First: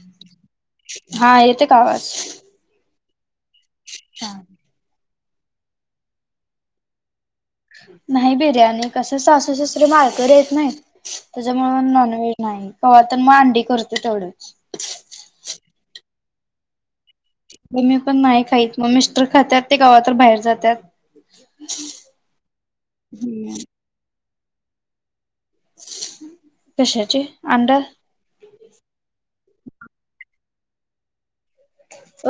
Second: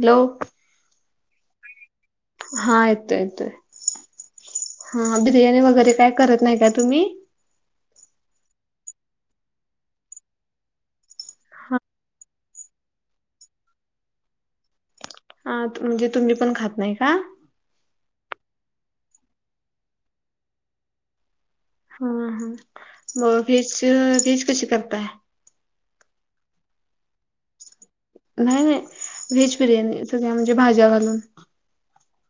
Hello. हा येते का आवाज. हा आयतयतय. हा. हा बिर्याणी वगैरे काय करत नाही का तुम्ही. नाही बिर्याणी कस सासू सासर मारकर येत नाहीत त्याच्यामुळे नॉनवहेज. नाही क्हा तर मग अंडी करते तेथोढंच. आ म्हणजे तुम्ही पण खात नाही का ते मी पण नाही खात मग मिस्टर खातात ते गावात बाहेर जातात हम हम म हम्म भेज भेज कशी करताय कशाची अंडल नाही नाही व्हेज बिर्याणीथ्या म्हणजे भाज्या घालून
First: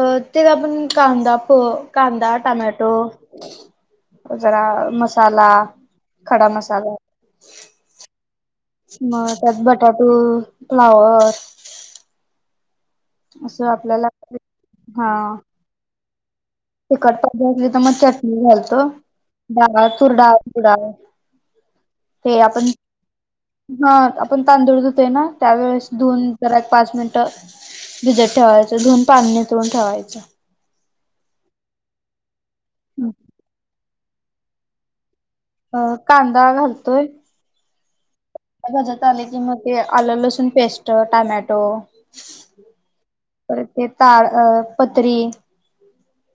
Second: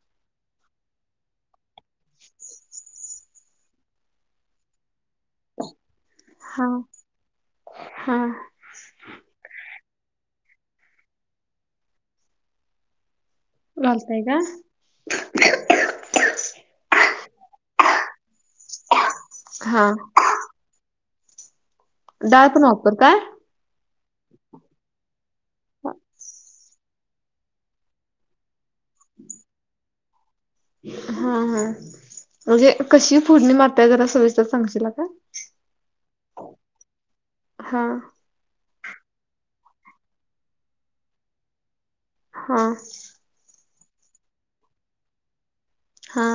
अ ते का आपण कांदा प कांदा टमॅटो जरा मसाला खडा हा मसाला हा मग त्यात बटाटो फ्लावर असं आपल्याला वालताय का हा तिखट तर मग चटणी घालतो हा डाळ चुर डाळ ड ते डाळ पण आपण वापरताय हा आपण तांदूळधतोय ना त्यावेेळेस धुन जरा एक पाच मिनिटं भिजत ठेवायचं धुून पाणी तुळून ठेवायचं हा हा म्हणजे कशी फोडणी मारताय जरा सविस्तर सांगशीलील का अ कांदा घालतोय हा भाजत आले की मग ते आलं लसूण पेस्ट टोमॅटो हा तर ते ताळ अ पतरी हा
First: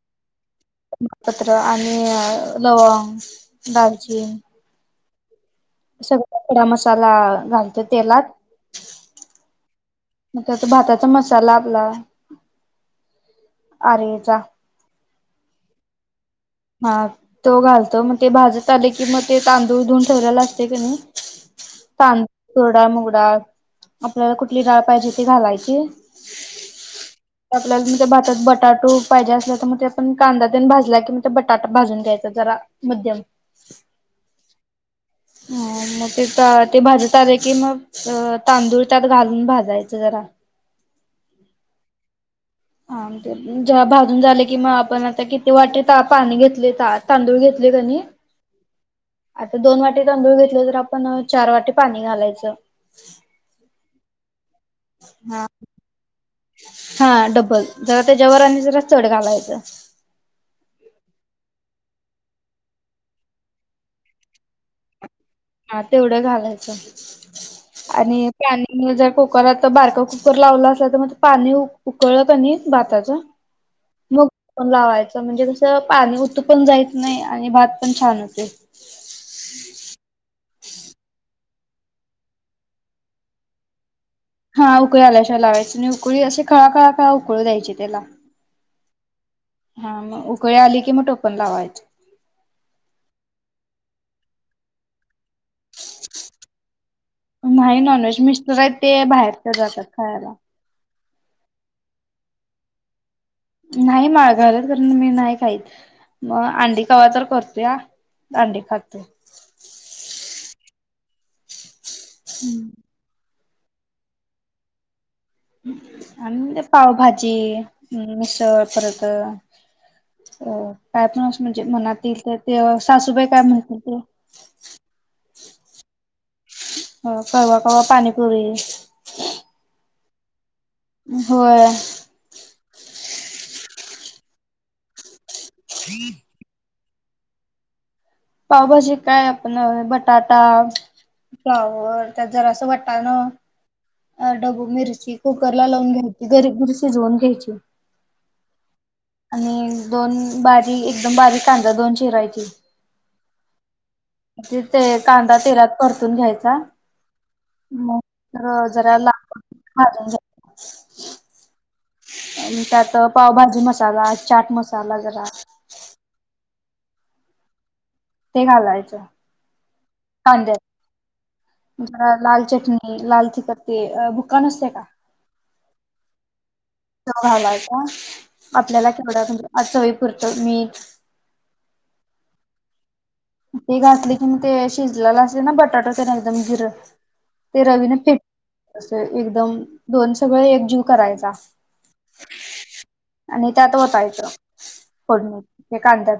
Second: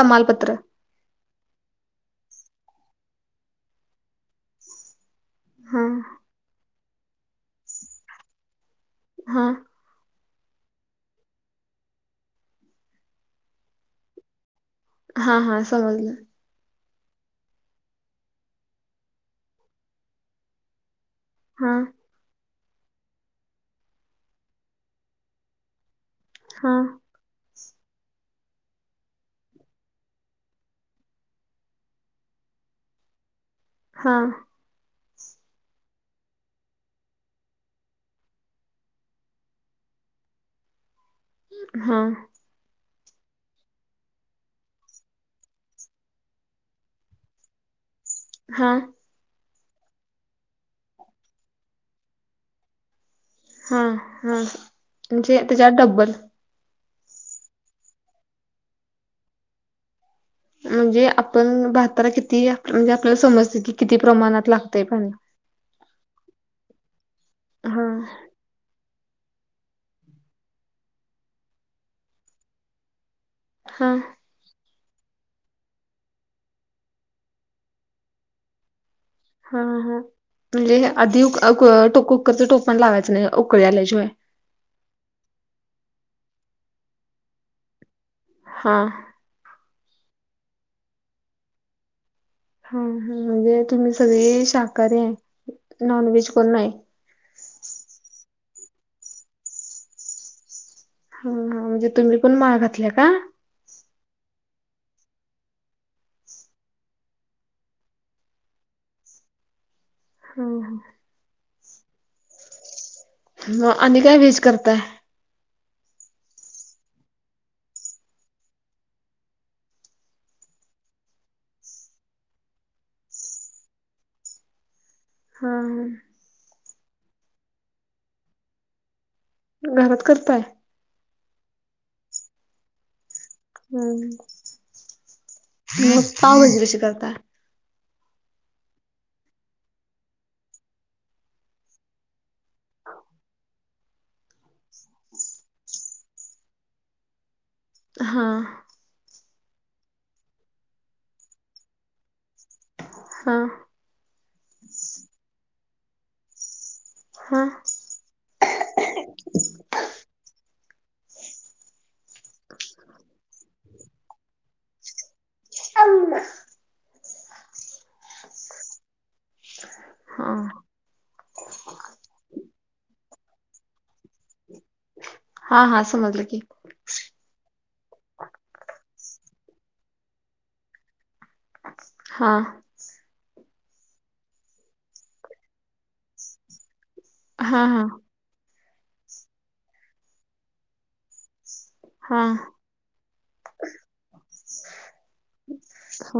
तमालपत्र पत्र आणि लवंग दालचीन हा सगळ खडा मसाला घालते तेलात हा मग त्याचा भाताचा मसाला आपला अरेचा हा हा समजलं हा तो घालतो मग ते भाजत आले की मग ते तांदूळधून ठेवयला असते की नाही. हा तांद तुरडाळ मुगडाळ आपल्याला कुठली डाळ पाहिजे ती घालायची. हां आपल्याला म त्या भातात बटाटू पाहिजे असल्या तर मग ते पण कांदा तेन भाजला की बटाटा भाजून घ्यायचा जरा मध्यम हा ह मग ते ते भाजत आले की मग तांदूळ त्यात घालून भाजायचं जरा हा हाे ज्या भाजून झाले किं आपण आता किती वाटे त पाणी घेतले त तांदूळ घेतले का नई हा आता दोन वाटी तांदूळ घेतले तर आपण चार वाटी पाणी घालायचं. हा हा म्हणजे हा त्याच्या डब्बल हा डबल जरा त्याच्यावर आणि जरा चड घालायचं म्हणजे आपण भहातार किती म्हणजे आपल्याला समजते की किती प्रमाणात लागतय पाणी हा तेवढं घालायचं हा आणि पाणी जर कुकरात बारका कुकर लावलं असल तर मग पाणी उकळत की नी भाताचं हा मग लावायच म्हणजे कसं पाणी तं पण जायच नाही आणि भात पण छान होते. हा हा म्हणजे आधी टो कुकरचं टोपण लावायचं नाही उकळी आल्याशिवाय हा उकळी आल्याशिवाय लावायचे आणि उकळी असे खळाखळा काळा उकळीू द्यायचे त्याला हा हा मग उकळे आली की मग टोपन लावायचे हा हा म्हणजे तुम्ही सगळी शाकाहारी आहे, नॉन व्हेज कोण नाही. नाही नॉनव्हेज मिस्टर आहेत ते बाहेरचे जातात खायाला ह म्हणजे तुम्ही पण माळ घातल्या का? नाही माळ घालत खरं मी नाही खाईत. मग अंडी कवा तर करते अंडी खातोय. हा हा हम्म मग आणि काय व्हेज करताय आणि म्हणजे पावभाजी मिसळ परत अ काय पण असं म्हणजे मनात येईल तर ते सासूबाई काय म्हणतील ते हा ह कवा कवा पाणीपुरी घरात करताय. होय ह मग पावभाजी कशी करता? पावभाजी काय आपण बटाटा फ्लावर त्यात जरासं वाटाणं अ डबू मिरची कुकरला लावून घ्यायची गरीमिरी शिजवून घ्यायची. हा. आणि दोन बारी एकदम बारीक कांदा दोन चिरायची. हां. ती ते कांदा तेलात परतून घ्यायचा म अ जरा लाल भाजून घ्यायचं. आणि त्यात पावभाजी मसाला चाट मसाला जरा हा ते घालायचं. हा. कांद्यात जरा लाल चटणी लाल तिखट ते अ बुक्का नसतोय का? हा हा समजलं की तो घालायचा आपल्याला केवढं म्हणजे चवीपुरतं मीठ हा. ते घातले की म ते शिजलेला असते ना बटाटा त्यान एकदम जिरं ते हां, हां. रवीने फेट अस एकदम दोन सगळे एकजीव करायचा. हां. आणि त्यात ओतायचं फोडणीत त्या कांद्यात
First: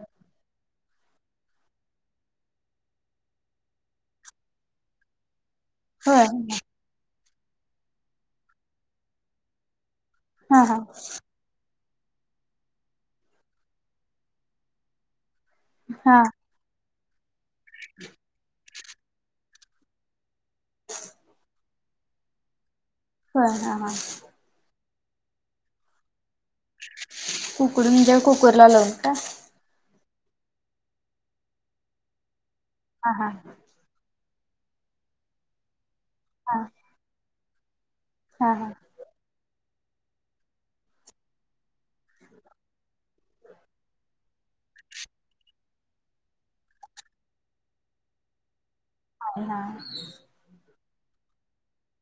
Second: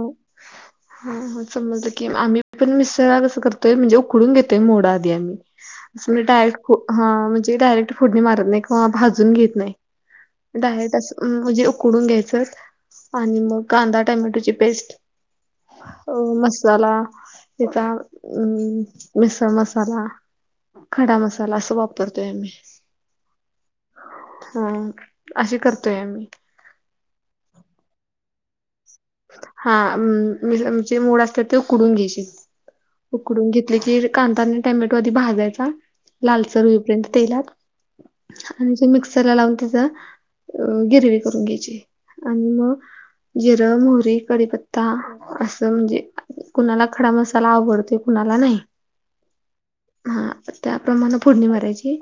हां, हो समजलं की आम्ही पण मिसळला कंसं करतोय म्हणजे उकडून घेतोय मोडं आधी आम्ही असं म्हणजे होय डायरेक्ट ह म्हणजे डायरेक्ट फोडणी मारत नाही किंवा भाजून घेत नाही. हा हा डायरेक्ट अस म्हणजे उकडून घ्यायचं आणि मग कांदा टॅमॅटोची पेस्ट अ, हा मसाला तिचा म मिसळ मसाला खडा मसाला असं वापरतोय आम्ही हा हा हा ह अशी करतोय आम्ही उकडून म्हजे कुकरला लावून का हा म्हजे जे मोड असतात ते उकडून घ्यायचे हा हा उकडून घेत घेतलं की कांदा नी टॅमेटो आधी भाजायचा हा लालसर होईपर्यंत तेलात हा हा आणि जे मिक्स मिक्सरला लावून त्याचं गिरवी करून घ्यायची आणि मग अ मोहरी कडीपत्ता असं म्हणजे कुणाला खडा मसाला आवडतोय कुणाला नाही. हाव ना हा त्याप्रमाणे फोडणी मारायची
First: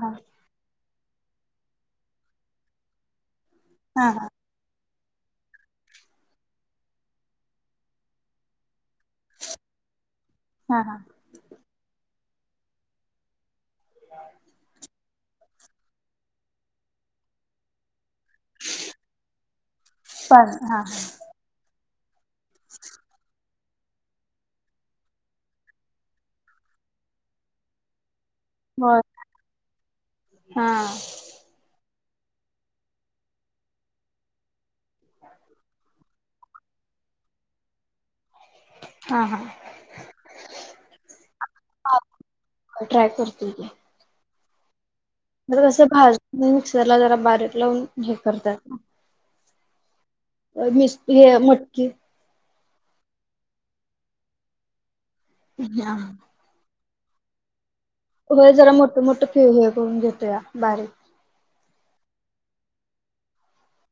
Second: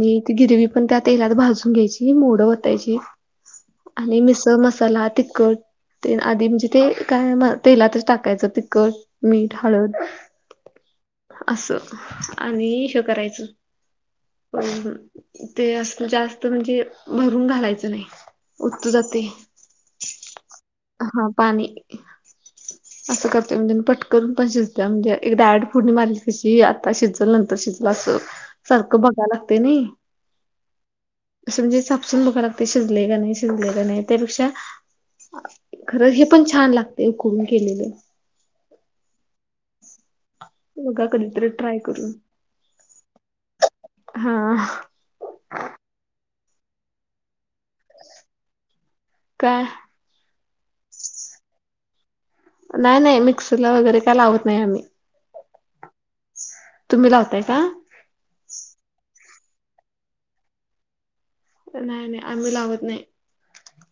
हा ती गिरवी पण त्या तेलात भाजून घ्यायची मोडं वतायची हा आणि हा मिसळ मसाला तिखट ते आधी म्हणजे ते काय म तेलात टाकायचं तिखट मीठ हळद हा हा अस आणि हय करायच पण ते अस जास्त म्हणजे भरून घालायचं नाही. उतू जातंय. चाललं हा हा पाणी अस कर आणि तेन पटकून पण शिजत म्हणजे एक डायरेक्ट फोढणी मारली कशी आता शिजल नंतर शिजलं अस सारखं बर बघाय लागतय नही. हा. असं म्हणजे चापसून बघा लागतय शिजलय का नाही शिजलय का नाही. त्यापेक्षा खरं हे पण छान लागतय उकडून केलेलं. हा हा बघा कधीतरी ट्राय करून ट्राय करतील की हम क भाज मिक्सरला जरा बारीक लावून हे करतात. का मिस् हे मटकी नाही नाही मिक्सरला वगैरे काय लावत नाही. आम्ही ह आ तुम्ही लावताय का? हो जरा मोठं मोठं फेव हे करून घेतो. या बारीक नाही नाही आम्ही लावत नाही.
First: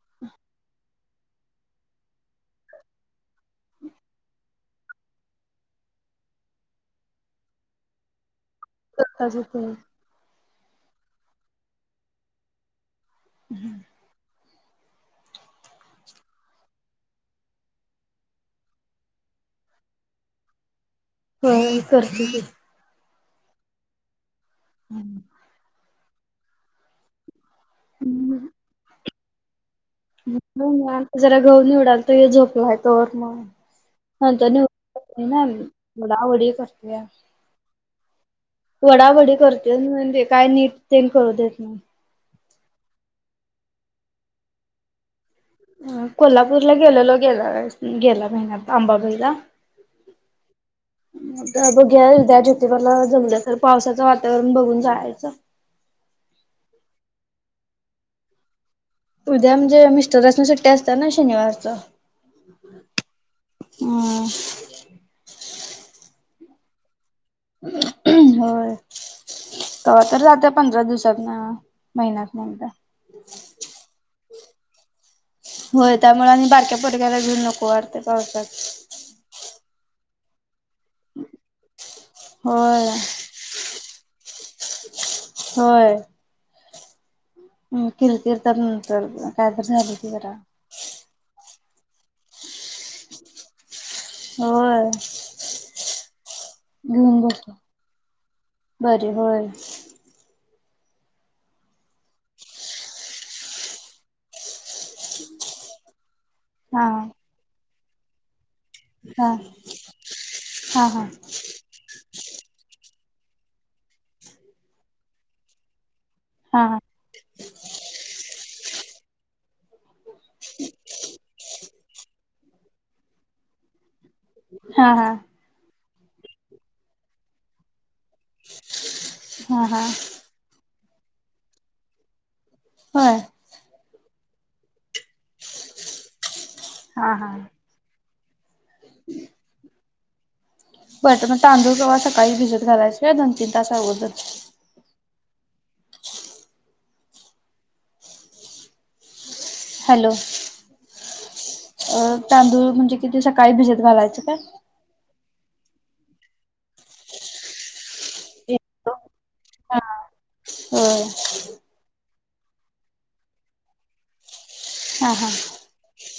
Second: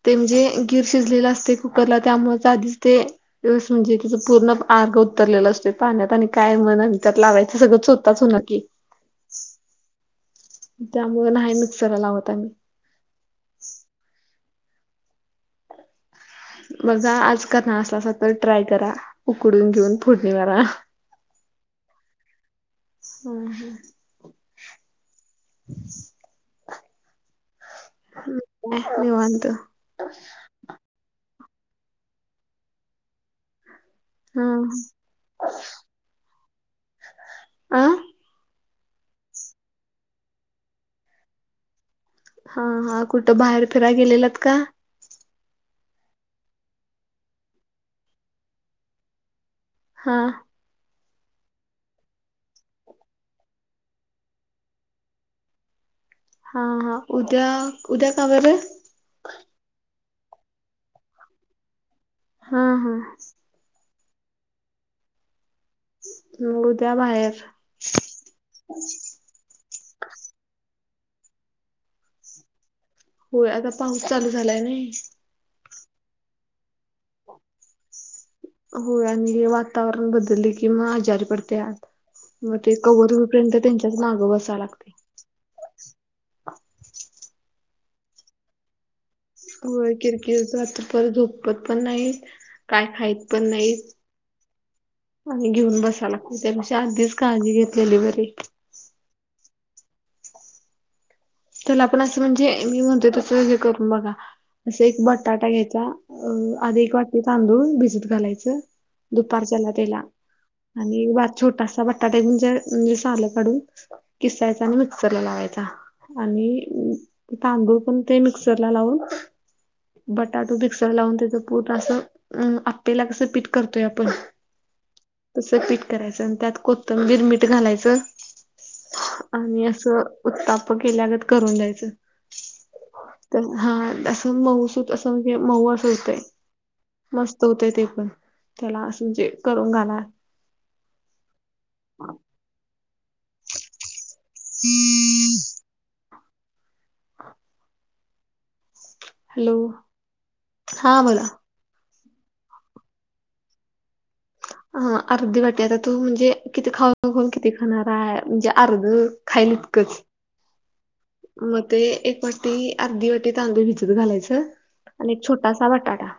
ते म्हणजे गीर शिजलेलं असते कुकरला त्यामुळेच आधीच ते दिवस म्हणजे तिचं पूर्ण अर्ग उतरलेलं असत पाण्यात आणि काय म्हणा त्यात लावायचं सगळं स्वतःच हो न की चोथा होतय त्यामुळें नाही मिक्सर लावत. आम्ही हम्म बघा आज क ना असला अस तर ट्राय करा उकडून घेऊन फोडणी मारा हो करते हो ह हम्म झाले हम्म की निवांत नाही आता जरा गहू निवडाल तर हे झोपला आहे तो वर मग हा नंतर निवडू देत नाही ना मग पुढे पुढे करतो अह वडावडी करते म्हणजे काय नीट ते करळू देत नाही हा हा कुठं बाहेर फिरायला गेलेलात का? कोल्हापूरला गेलेलो. गेला गेला महिन्यात अंबाबाईला हा आता बघ्याद्या ज्योतिबारला जमल्या तर पावसाचं वातावरण बघून जायचं. हा हा उद्या उद्या का वर उद्या म्हणजे मिस्टरचन सुट्टी असतात. ना शनिवारचं हा हा हम म उद्या बाहेर होय त तर जात पंधरा दिवसात ना महिन्यात नंतर होय आता पाऊस चालू झालाय नाही. होय त्यामुळे आणि बारक्या पोडक्याला घेऊन नको वारते्या पावसाात हो आणि वातावरण बदलले कि म आजारी पडते मग ते होय कवर र्यंत त्यांच्याच नागं बसा लागते हम हम्म किलतीिरतर नंतर काय तर हो झालं की जरा किरकिरचा आ तर पर झोपत पण नाहीत काय खायत पण नाहीत होय आणि घेऊन बसायला त्यापेक्षा आधीच काळजी घेतलेली बरी बर होय चला आपण असं म्हणजे मी म्हणतेो तसं करून बघा असं एक बटाटा घ्यायचा अ आधी हा एक वाटी तांदूळ भिजत घालायचं हा दुपारच्याला त्याला हा आणि हा वा छोटा वाट बटाटे म्हणजे सालं काढून किसायच आणि मिक्सर ला लावायचा हा आणि तांदूळ पण ते मिक्सरला लावून बटाटो मिक्सर लावून त्याचं पूर्ण असं अं आपेला कसं पीठ करतोय आपण हा हा तस पीठ करायचं आणि त्यात कोथंबीरमीठ घालायचं हा आणि हा असं उत्ताप केल्यागत करून जायचं हो तर हा असं मऊसूत असं म्हणजे मऊ अस होत आहे हा हा मस्त होतय ते पण त्याला असं म्ह जे करून घाला बरं मग तांदूळ केव्हा सकाळी भिजत घालायच दोन तीन तास अगोदर हम्म हा हॅलो हॅलो हा बोला अ तांदूळ म्हणजे किती सकाळी भिजत घालायचं काय अ अर्धी वाटी आता तू म्हणजे किती खाऊन खाऊन किती खाणार आहे म्हणजे अर्ध खायल इतकंच ह मग ते एक वाटी अर्धी वाटी तांदूळ भिजत घालायचं आणि एक छोटा सवटाडा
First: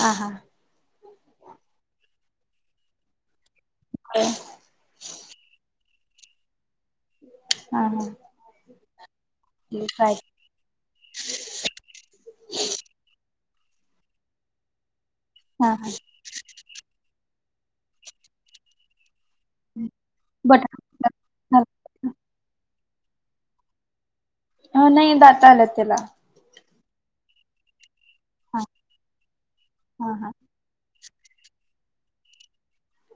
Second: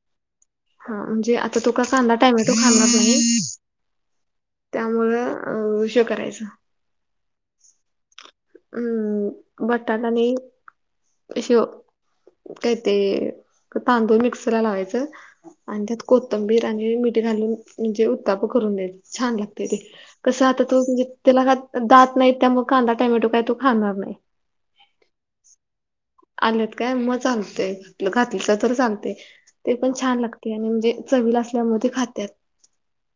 ह हा हा म्हणजे आता तो का खांदा टायमॅटो खांला तुम्ही होय त्यामुळं अ श करायचं हा हा हम्म बटला काय नाही अि काय ते तांदूळ मिक्सला लावायचं हा आणि हा त्यात कोथंबीर आणि मिठी घालून म्हणजे उत्ताप करून द्याेत छान लागते ते कसं आता तू म्हणजे त्याला बटाटा दात नाही त्या मग खांदा टोमॅटो काय तू खाणार नाही हा नाही दाता आला त्याला आल्यात काय मग चालतय घ घातलीच हा तर चालतय ते पण हा छान हा लागते आणि म्हणजे च असल्या खात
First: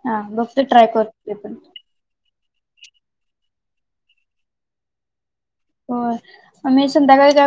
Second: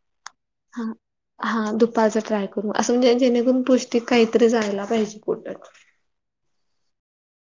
हा बघते ट्राय करते ते पण हा दुपार ट्राय कर असं म्हणजे जेणेकरून पौष्टिक काहीतरी जायला पाहिजे कुठ हो आमही संध्याकाळी का